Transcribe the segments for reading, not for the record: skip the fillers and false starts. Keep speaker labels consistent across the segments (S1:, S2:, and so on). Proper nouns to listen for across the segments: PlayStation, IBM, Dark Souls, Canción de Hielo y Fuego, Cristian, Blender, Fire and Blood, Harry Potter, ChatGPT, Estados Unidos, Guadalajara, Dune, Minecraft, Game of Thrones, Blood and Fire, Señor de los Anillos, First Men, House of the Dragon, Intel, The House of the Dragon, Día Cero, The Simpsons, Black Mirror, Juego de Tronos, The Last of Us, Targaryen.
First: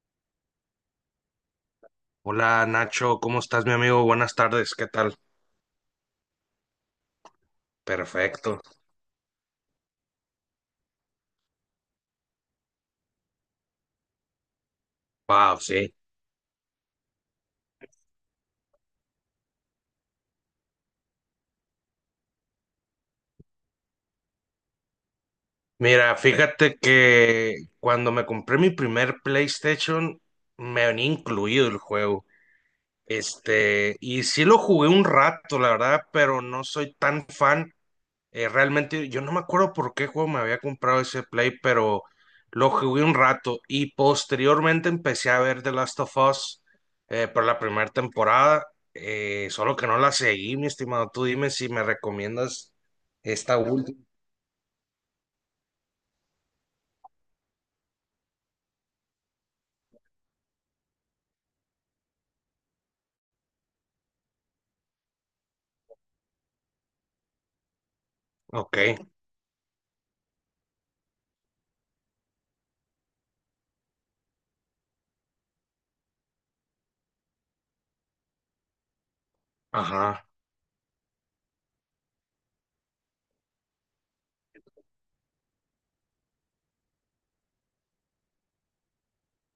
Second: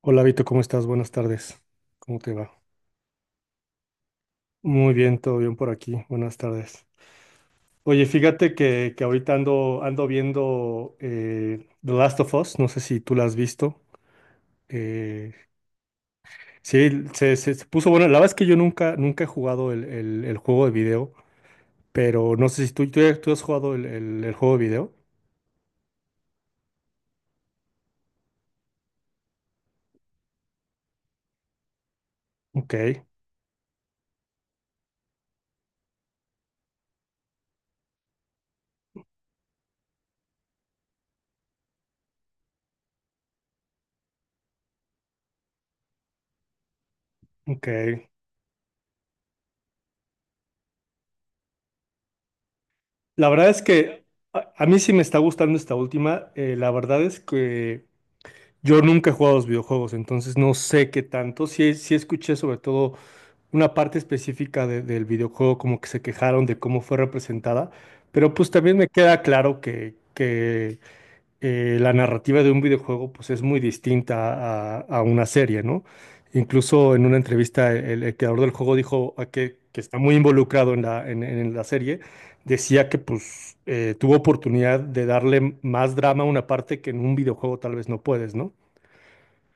S1: Hola Vito, ¿cómo estás? Buenas tardes. ¿Cómo te va?
S2: Hola Nacho, ¿cómo estás, mi amigo? Buenas tardes, ¿qué
S1: Muy
S2: tal?
S1: bien, todo bien por aquí. Buenas tardes. Oye, fíjate
S2: Perfecto.
S1: que ahorita ando viendo The Last of Us. No sé si tú la has visto. Eh,
S2: Wow, sí.
S1: sí, se puso bueno. La verdad es que yo nunca he jugado el juego de video, pero no sé si tú has jugado el juego de video.
S2: Mira, fíjate que cuando me compré mi primer PlayStation, me venía incluido el juego.
S1: Ok,
S2: Y sí lo jugué un rato, la verdad, pero no soy tan fan. Realmente yo no me acuerdo por qué juego me había comprado ese Play, pero lo jugué un rato y posteriormente empecé a ver The Last of Us por la primera
S1: ok.
S2: temporada, solo que no la seguí, mi estimado. Tú dime si me recomiendas
S1: La verdad
S2: esta
S1: es
S2: última.
S1: que a mí sí me está gustando esta última. La verdad es que... Yo nunca he jugado a los videojuegos, entonces no sé qué tanto. Sí, sí escuché sobre todo una parte específica del videojuego, como que se quejaron de cómo fue representada, pero pues también
S2: Ok,
S1: me queda claro que la narrativa de un videojuego pues es muy distinta a una serie, ¿no? Incluso en una entrevista el creador del juego dijo a que está muy
S2: ajá.
S1: involucrado en en la serie, decía que pues tuvo oportunidad de darle más drama a una parte que en un videojuego tal vez no puedes, ¿no?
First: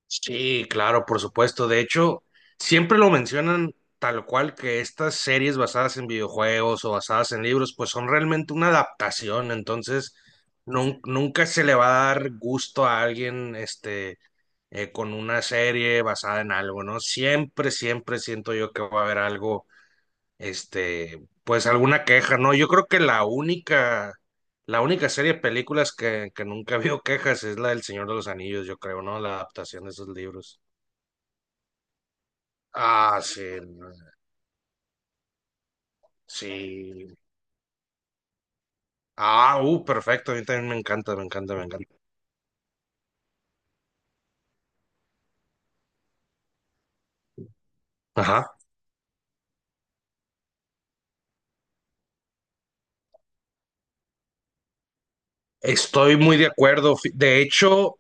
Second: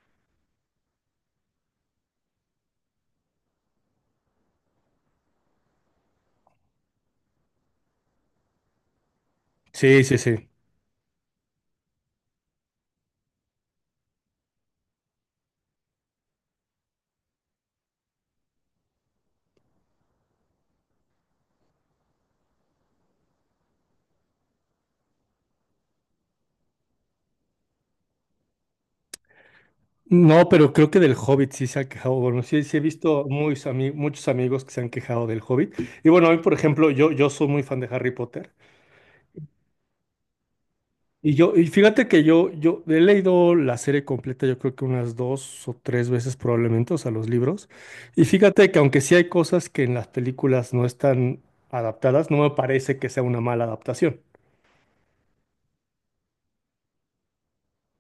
S2: Sí, claro, por supuesto. De hecho, siempre lo mencionan tal cual, que estas series basadas en videojuegos o basadas en libros, pues son realmente una adaptación.
S1: Sí,
S2: Entonces,
S1: sí, sí.
S2: nunca se le va a dar gusto a alguien, con una serie basada en algo, ¿no? Siempre, siempre siento yo que va a haber algo, pues alguna queja, ¿no? Yo creo que la única serie de películas que nunca vio quejas es la del Señor de los Anillos, yo creo, ¿no? La adaptación de esos
S1: No,
S2: libros.
S1: pero creo que del Hobbit sí se ha quejado. Bueno, sí, sí he
S2: Ah,
S1: visto
S2: sí,
S1: muchos amigos que se han quejado del Hobbit. Y bueno, hoy, por ejemplo,
S2: sí.
S1: yo soy muy fan de Harry Potter.
S2: Ah, perfecto, a mí también me encanta, me
S1: Y
S2: encanta,
S1: yo,
S2: me
S1: y
S2: encanta.
S1: fíjate que yo he leído la serie completa, yo creo que unas dos o tres veces probablemente, o sea, los libros. Y
S2: Ajá,
S1: fíjate que aunque sí hay cosas que en las películas no están adaptadas, no me parece que sea una mala adaptación.
S2: estoy muy de acuerdo. De hecho,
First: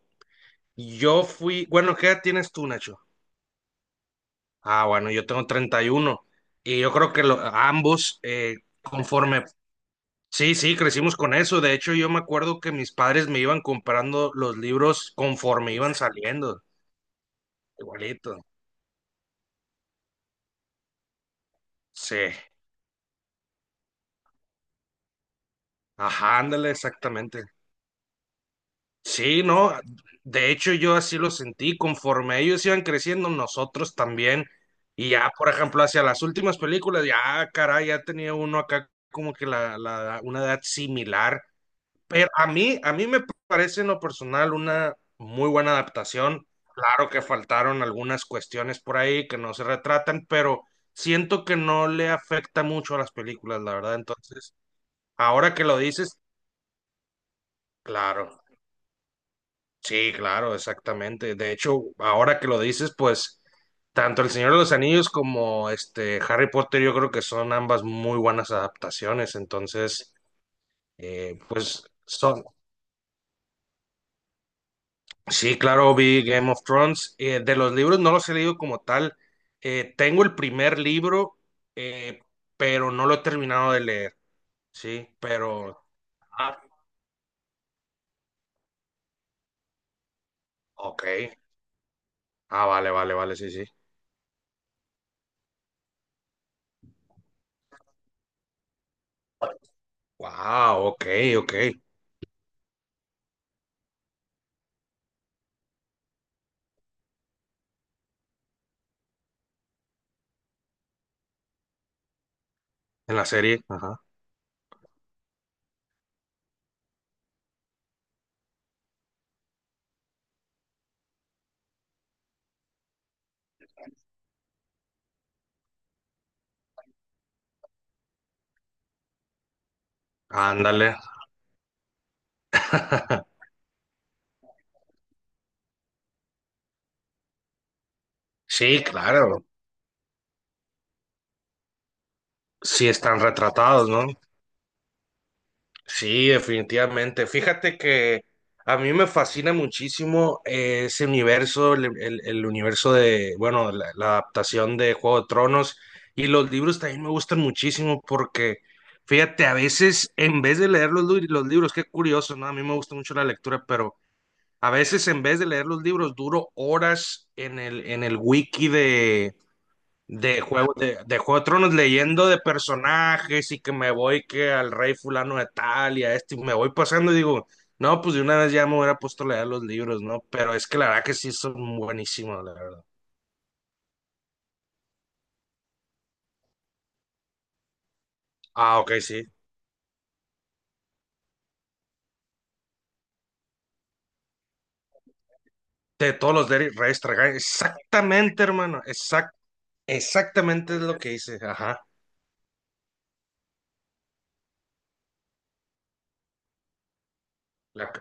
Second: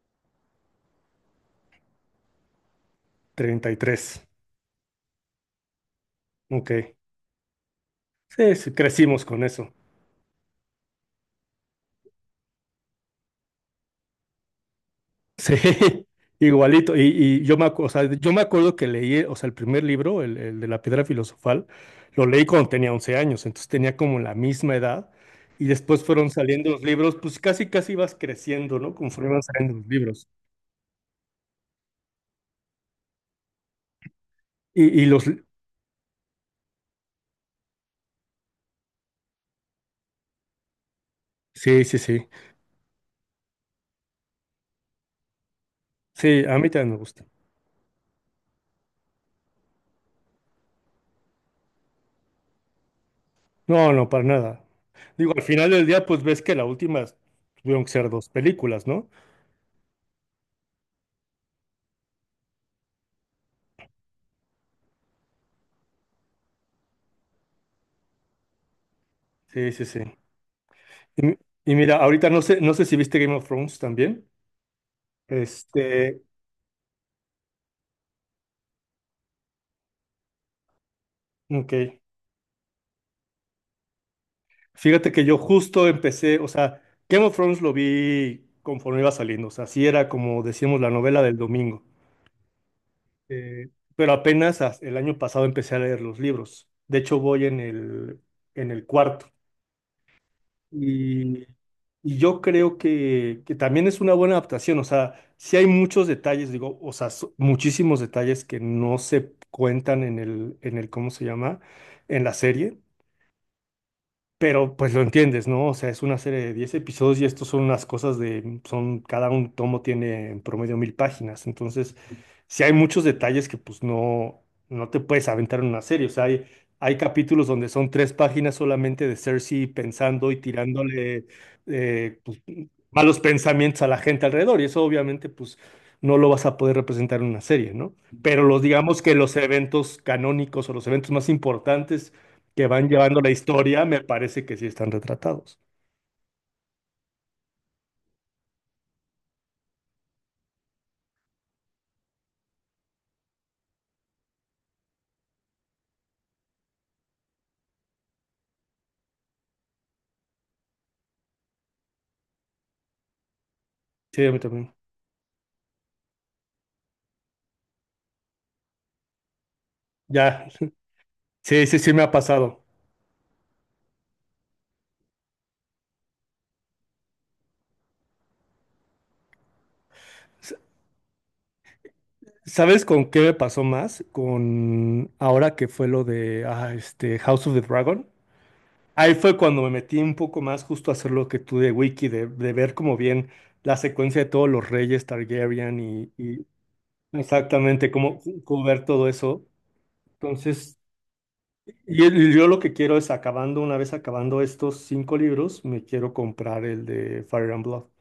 S2: yo fui, bueno, ¿qué edad tienes tú, Nacho?
S1: 33.
S2: Ah, bueno, yo tengo 31 y uno. Y yo
S1: Ok.
S2: creo que ambos,
S1: Sí, sí, crecimos con
S2: conforme,
S1: eso.
S2: sí, sí, crecimos con eso. De hecho, yo me acuerdo que mis padres me iban comprando los libros
S1: Sí,
S2: conforme iban saliendo,
S1: igualito. Y yo me, o sea, yo
S2: igualito.
S1: me acuerdo que leí, o sea, el primer libro, el de la piedra filosofal,
S2: Sí,
S1: lo leí cuando tenía 11 años, entonces tenía como la misma edad. Y después fueron
S2: ajá,
S1: saliendo
S2: ándale,
S1: los libros, pues
S2: exactamente.
S1: casi, casi vas creciendo, ¿no? Conforme van
S2: Sí, no,
S1: saliendo los libros.
S2: de hecho yo así lo sentí, conforme ellos iban creciendo, nosotros también,
S1: Y
S2: y
S1: los...
S2: ya, por ejemplo, hacia las últimas películas, ya, caray, ya tenía uno acá como que una edad similar,
S1: Sí, sí,
S2: pero
S1: sí.
S2: a mí me parece en lo personal una muy buena
S1: Sí,
S2: adaptación,
S1: a mí también me
S2: claro que
S1: gusta.
S2: faltaron algunas cuestiones por ahí que no se retratan, pero siento que no le afecta mucho a las películas, la
S1: No,
S2: verdad,
S1: no, para
S2: entonces,
S1: nada. Digo, al
S2: ahora que
S1: final
S2: lo
S1: del día,
S2: dices,
S1: pues ves que la última tuvieron que ser dos
S2: claro.
S1: películas, ¿no?
S2: Sí, claro, exactamente. De hecho, ahora que lo dices, pues tanto El Señor de los Anillos como este Harry Potter, yo creo que son ambas muy buenas adaptaciones.
S1: Sí, sí, sí.
S2: Entonces,
S1: Y, y
S2: pues
S1: mira, ahorita no
S2: son.
S1: sé, no sé si viste Game of Thrones también.
S2: Sí, claro,
S1: Este,
S2: vi Game of Thrones. De los libros no los he leído como tal. Tengo el primer libro,
S1: ok.
S2: eh, pero no lo he terminado de leer. Sí,
S1: Fíjate que yo
S2: pero.
S1: justo empecé, o
S2: Ah,
S1: sea, Game of Thrones lo vi conforme iba saliendo, o sea, sí era como decíamos la
S2: ok.
S1: novela del domingo.
S2: Ah, vale, vale, vale, sí, sí.
S1: Eh, pero apenas el año pasado empecé a leer los libros. De hecho, voy en el cuarto.
S2: Wow, ok,
S1: Y,
S2: ok. En
S1: y yo creo que también es una buena adaptación, o sea, sí hay muchos detalles, digo, o sea, muchísimos detalles que no se cuentan en el ¿cómo se llama? En la serie.
S2: la serie, ajá.
S1: Pero pues lo entiendes, ¿no? O sea, es una serie de 10 episodios y estos son unas cosas de, son, cada un tomo tiene en promedio 1000 páginas. Entonces, sí hay muchos detalles que no te puedes aventar en una serie. O sea, hay capítulos donde son tres páginas solamente de Cersei pensando y
S2: Ándale.
S1: tirándole eh, pues, malos pensamientos a la gente alrededor. Y eso obviamente pues no lo vas a poder representar en una serie, ¿no? Pero los,
S2: Sí,
S1: digamos que los
S2: claro,
S1: eventos canónicos o los eventos más importantes que
S2: sí
S1: van llevando
S2: están
S1: la historia,
S2: retratados,
S1: me
S2: ¿no?
S1: parece que sí están retratados.
S2: Sí, definitivamente. Fíjate que a mí me fascina muchísimo ese universo, el universo de, bueno, la adaptación de Juego de Tronos y los libros también me gustan muchísimo porque, fíjate, a veces en vez de leer los libros, qué curioso, ¿no? A mí me gusta mucho la lectura, pero
S1: Sí, a mí
S2: a
S1: también.
S2: veces en vez de leer los libros duro horas en el wiki.
S1: Ya,
S2: De Juego de
S1: sí,
S2: Tronos,
S1: sí, sí me ha
S2: leyendo de
S1: pasado.
S2: personajes y que me voy que al rey fulano de tal y a este, y me voy pasando y digo, no, pues de una vez ya me hubiera puesto a leer los libros, ¿no?
S1: S-
S2: Pero es que la verdad que sí son buenísimos, la
S1: ¿Sabes
S2: verdad.
S1: con qué me pasó más? Con ahora que fue lo de este House of the Dragon.
S2: Ah, ok,
S1: Ahí
S2: sí.
S1: fue cuando me metí un poco más justo a hacer lo que tú de Wiki, de ver como bien la secuencia de todos los reyes Targaryen y,
S2: De todos
S1: y
S2: los de Reyes Targaryen.
S1: exactamente cómo,
S2: Exactamente,
S1: cómo
S2: hermano.
S1: ver todo eso.
S2: Exactamente
S1: Entonces,
S2: es lo que hice. Ajá.
S1: y yo lo que quiero es acabando, una vez acabando estos cinco libros, me quiero comprar el de Fire and Blood.
S2: La-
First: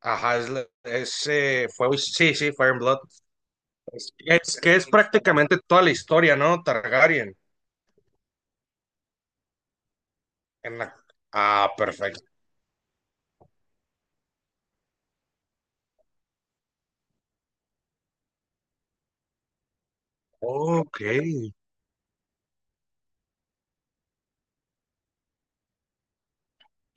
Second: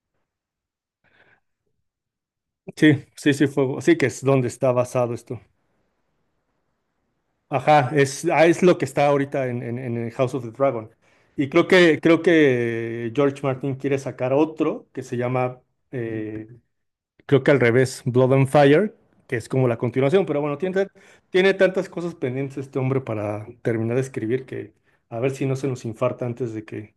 S2: ajá, es, la- es, fue, sí, sí, Fire and Blood.
S1: Sí, sí, sí, fuego. Sí, que es donde
S2: Es
S1: está
S2: que es
S1: basado esto.
S2: prácticamente toda la historia, ¿no? Targaryen.
S1: Ajá, es lo que está ahorita en, en el House of the
S2: En
S1: Dragon.
S2: la,
S1: Y
S2: ah, perfecto.
S1: creo que George Martin quiere sacar otro que se llama, eh, creo que al revés, Blood and Fire, que es como la continuación. Pero bueno, tiene,
S2: Ok,
S1: tiene tantas cosas pendientes este hombre para terminar de escribir que a ver si no se nos infarta antes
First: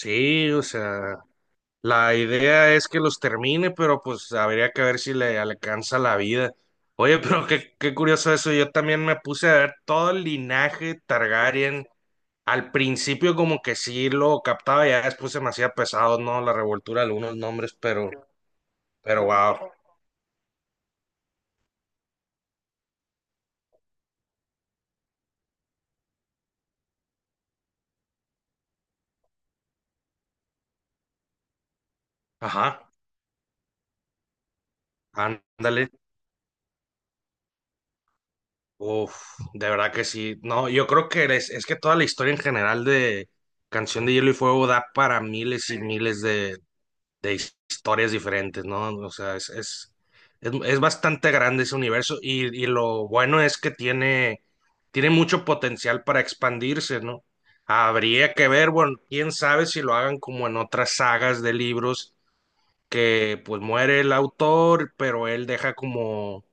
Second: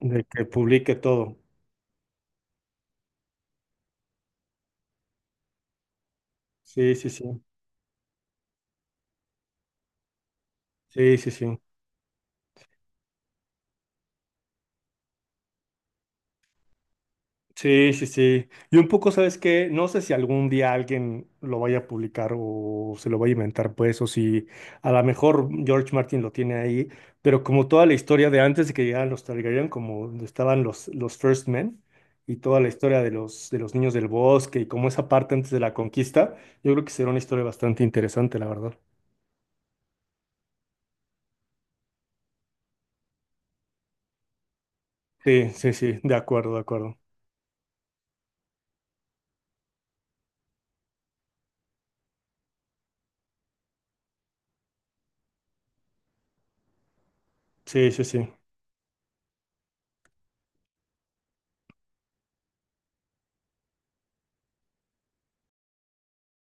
S1: de que
S2: o
S1: publique
S2: sea,
S1: todo.
S2: la idea es que los termine, pero pues habría que ver si le alcanza la vida.
S1: Sí, sí,
S2: Oye,
S1: sí.
S2: pero qué, qué curioso eso, yo también me puse a ver todo el linaje
S1: Sí, sí, sí.
S2: Targaryen. Al principio como que sí lo captaba, ya después se me hacía pesado, ¿no? La revoltura de algunos nombres,
S1: Sí, sí, sí. Y un poco,
S2: pero
S1: ¿sabes qué?
S2: wow.
S1: No sé si algún día alguien lo vaya a publicar o se lo vaya a inventar, pues, o si a lo mejor George Martin lo tiene ahí, pero como toda la historia de antes de que llegaran los Targaryen, como donde estaban los First Men y toda la
S2: Ajá,
S1: historia de los niños del bosque y como esa parte antes de la
S2: ándale.
S1: conquista, yo creo que será una historia bastante interesante, la verdad.
S2: Uf, de verdad que sí. No, yo creo que es que toda la historia en general de Canción de Hielo y Fuego da para
S1: Sí,
S2: miles
S1: sí,
S2: y
S1: sí, de
S2: miles
S1: acuerdo, de acuerdo.
S2: de historias diferentes, ¿no? O sea, es bastante grande ese universo y lo bueno es que tiene, tiene mucho potencial para expandirse, ¿no?
S1: Sí, sí, sí.
S2: Habría que ver, bueno, quién sabe si lo hagan como en otras sagas de libros que pues muere el autor, pero él deja como,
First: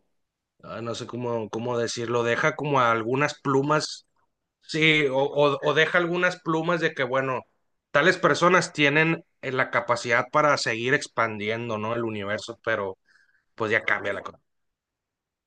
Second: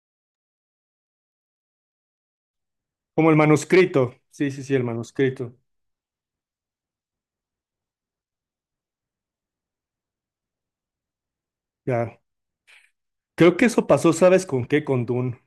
S2: ah, no sé cómo, cómo decirlo, deja como
S1: Como el
S2: algunas plumas.
S1: manuscrito. Sí, sí, sí, el
S2: Sí,
S1: manuscrito.
S2: o deja algunas plumas de que, bueno, tales personas tienen la capacidad para seguir expandiendo, ¿no? El
S1: Ya.
S2: universo, pero
S1: Creo que
S2: pues ya
S1: eso pasó,
S2: cambia la cosa.
S1: ¿sabes con qué? Con Dune.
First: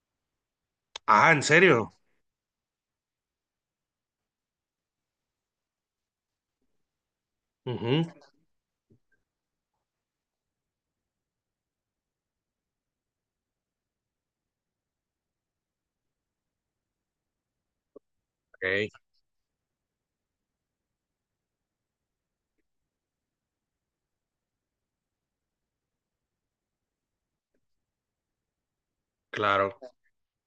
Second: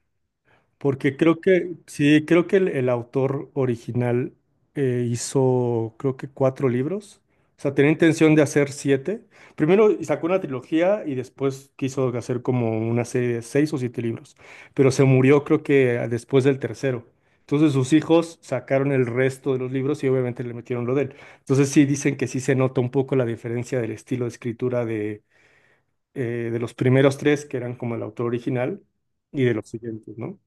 S1: Porque
S2: Ah,
S1: creo
S2: ¿en
S1: que,
S2: serio?
S1: sí, creo que el autor original hizo, creo que cuatro libros. O sea, tenía
S2: Ujú,
S1: intención de hacer siete. Primero sacó una trilogía y después quiso hacer como una serie de seis o siete libros. Pero se murió, creo que después del tercero. Entonces sus hijos sacaron
S2: ok,
S1: el resto de los libros y obviamente le metieron lo de él. Entonces sí dicen que sí se nota un poco la diferencia del estilo de escritura de los primeros tres, que eran como el autor original, y de los
S2: claro.
S1: siguientes, ¿no?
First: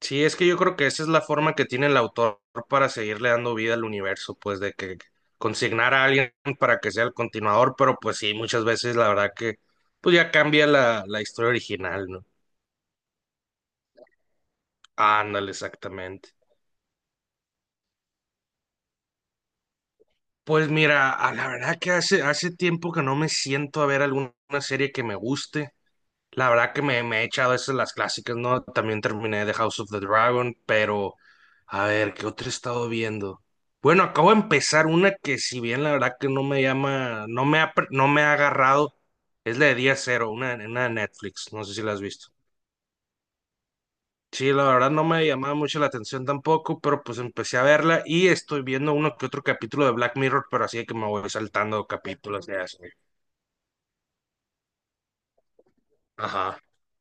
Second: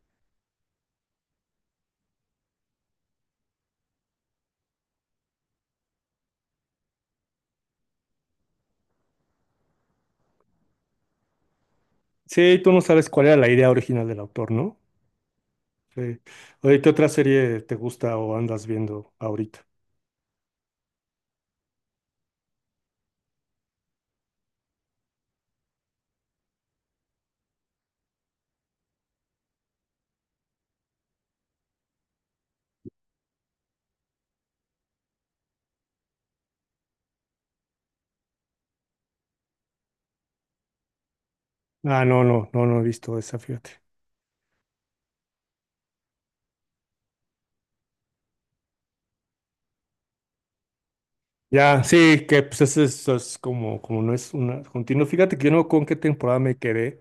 S2: Sí, es que yo creo que esa es la forma que tiene el autor para seguirle dando vida al universo, pues de que consignar a alguien para que sea el continuador, pero pues sí, muchas veces la verdad que pues ya cambia la historia original, ¿no?
S1: Sí, tú no sabes cuál era la idea original del autor, ¿no?
S2: Ándale,
S1: Sí.
S2: exactamente.
S1: Oye, ¿qué otra serie te gusta o andas viendo ahorita?
S2: Pues mira, a la verdad que hace, hace tiempo que no me siento a ver alguna serie que me guste. La verdad que me he echado esas las clásicas, ¿no? También terminé The House of the Dragon, pero a ver, ¿qué otra he estado viendo? Bueno, acabo de empezar una que si bien la verdad que no me llama, no me ha, no me ha agarrado, es la de Día Cero, una de Netflix, no sé si la has
S1: Ah, no,
S2: visto.
S1: no, no, no he visto esa, fíjate.
S2: Sí, la verdad no me llamaba mucho la atención tampoco, pero pues empecé a verla y estoy viendo uno que otro capítulo de Black Mirror, pero así de que me voy
S1: Ya,
S2: saltando
S1: sí, que
S2: capítulos
S1: pues
S2: de así.
S1: eso es como, como no es una continua. Fíjate que yo no con qué temporada me
S2: Ajá,
S1: quedé,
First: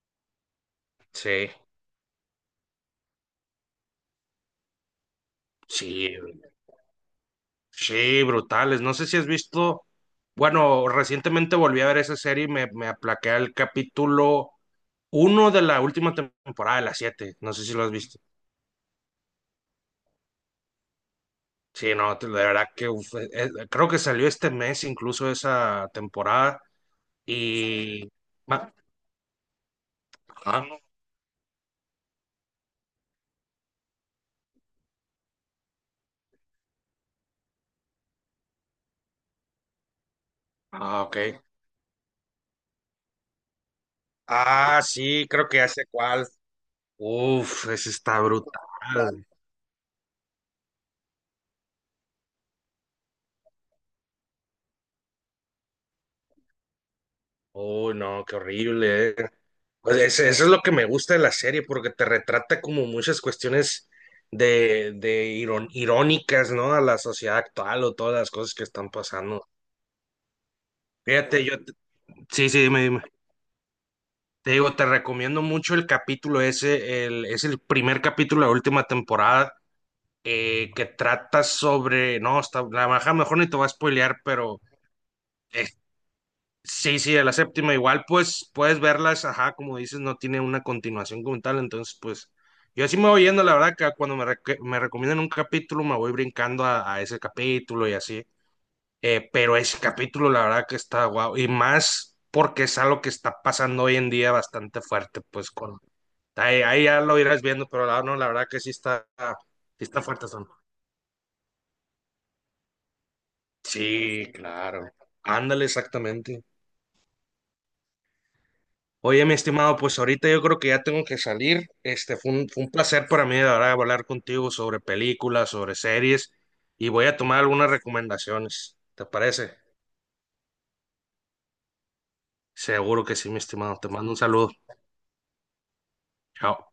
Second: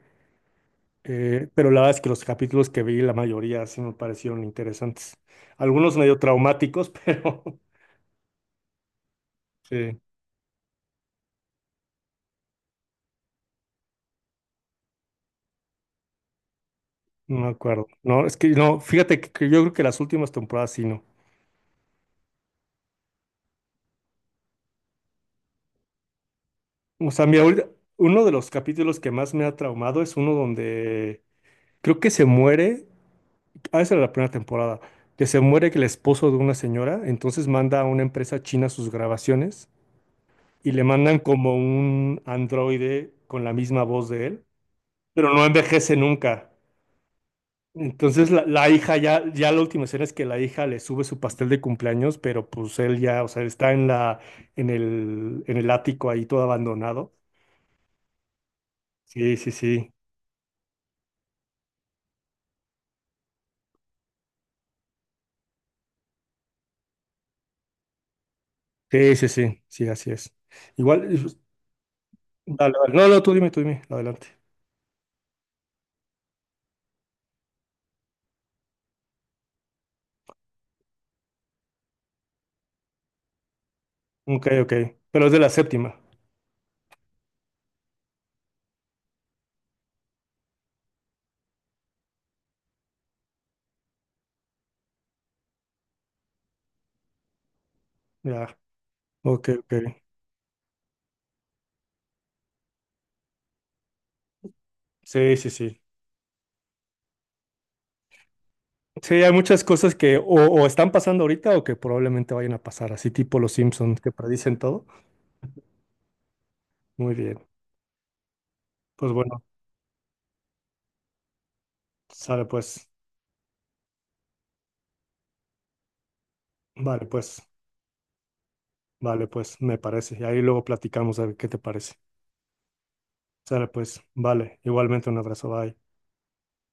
S2: sí,
S1: pero la verdad es que los capítulos que vi, la mayoría sí me parecieron interesantes. Algunos
S2: sí,
S1: medio traumáticos, pero
S2: sí, brutales. No sé si has visto,
S1: sí.
S2: bueno, recientemente volví a ver esa serie y me aplaqué al capítulo uno de la última temporada de las siete.
S1: No me
S2: No sé si lo
S1: acuerdo.
S2: has visto.
S1: No, es que no, fíjate que yo creo que las últimas temporadas sí no.
S2: Sí, no, de verdad que uf, creo que salió este mes incluso esa temporada
S1: O sea, mira, ahorita-
S2: y...
S1: uno de los
S2: Ah,
S1: capítulos que más me ha traumado es uno
S2: ah,
S1: donde creo que se muere, esa era la primera temporada, que se muere el esposo de una señora, entonces manda a una empresa china sus grabaciones y le
S2: ah, ok.
S1: mandan como un androide con la misma voz de él,
S2: Ah, sí,
S1: pero no
S2: creo que ya sé
S1: envejece
S2: cuál.
S1: nunca.
S2: Uf, ese está
S1: Entonces
S2: brutal.
S1: la hija ya, ya la última escena es que la hija le sube su pastel de cumpleaños, pero pues él ya, o sea, está en la, en el ático ahí todo abandonado.
S2: Uy, no, qué horrible, eh.
S1: Sí, sí, sí.
S2: Pues eso es lo que me gusta de la serie, porque te retrata como muchas cuestiones de irónicas, ¿no? A la sociedad actual o todas las cosas que están
S1: Sí, sí,
S2: pasando.
S1: sí, sí, así es. Igual, y, pues,
S2: Fíjate, sí, sí,
S1: dale,
S2: dime,
S1: dale.
S2: dime.
S1: No, no, tú dime, adelante.
S2: Te digo, te recomiendo mucho el capítulo ese, el, es el primer capítulo de la última temporada, que trata sobre, no, está, la baja, mejor ni te voy a spoilear,
S1: Ok,
S2: pero
S1: ok. Pero es de la
S2: eh,
S1: séptima.
S2: sí, sí, a la séptima igual, pues puedes verlas, ajá, como dices, no tiene una continuación como tal, entonces pues yo así me voy yendo, la verdad, que cuando me, me recomiendan un capítulo me voy brincando a ese capítulo y así,
S1: Ya. Ok,
S2: pero
S1: ok.
S2: ese capítulo la verdad que está guau, y más porque es algo que está pasando hoy en día bastante fuerte,
S1: Sí, sí,
S2: pues con...
S1: sí.
S2: Ahí, ahí ya lo irás viendo, pero la, no, la verdad que
S1: Sí, hay muchas
S2: sí
S1: cosas
S2: está
S1: que
S2: fuerte son.
S1: o están pasando ahorita o que probablemente vayan a pasar, así tipo los Simpsons que
S2: Sí,
S1: predicen todo.
S2: claro. Ándale, exactamente.
S1: Muy bien. Pues
S2: Oye, mi
S1: bueno,
S2: estimado, pues ahorita yo creo que ya tengo que salir. Este
S1: sale
S2: fue un
S1: pues.
S2: placer para mí de verdad hablar contigo sobre películas, sobre series, y
S1: Vale,
S2: voy a tomar
S1: pues.
S2: algunas recomendaciones. ¿Te
S1: Vale,
S2: parece?
S1: pues me parece. Y ahí luego platicamos a ver qué te parece.
S2: Seguro que sí, mi
S1: Sale,
S2: estimado. Te
S1: pues,
S2: mando un saludo.
S1: vale. Igualmente un abrazo, bye.
S2: Chao.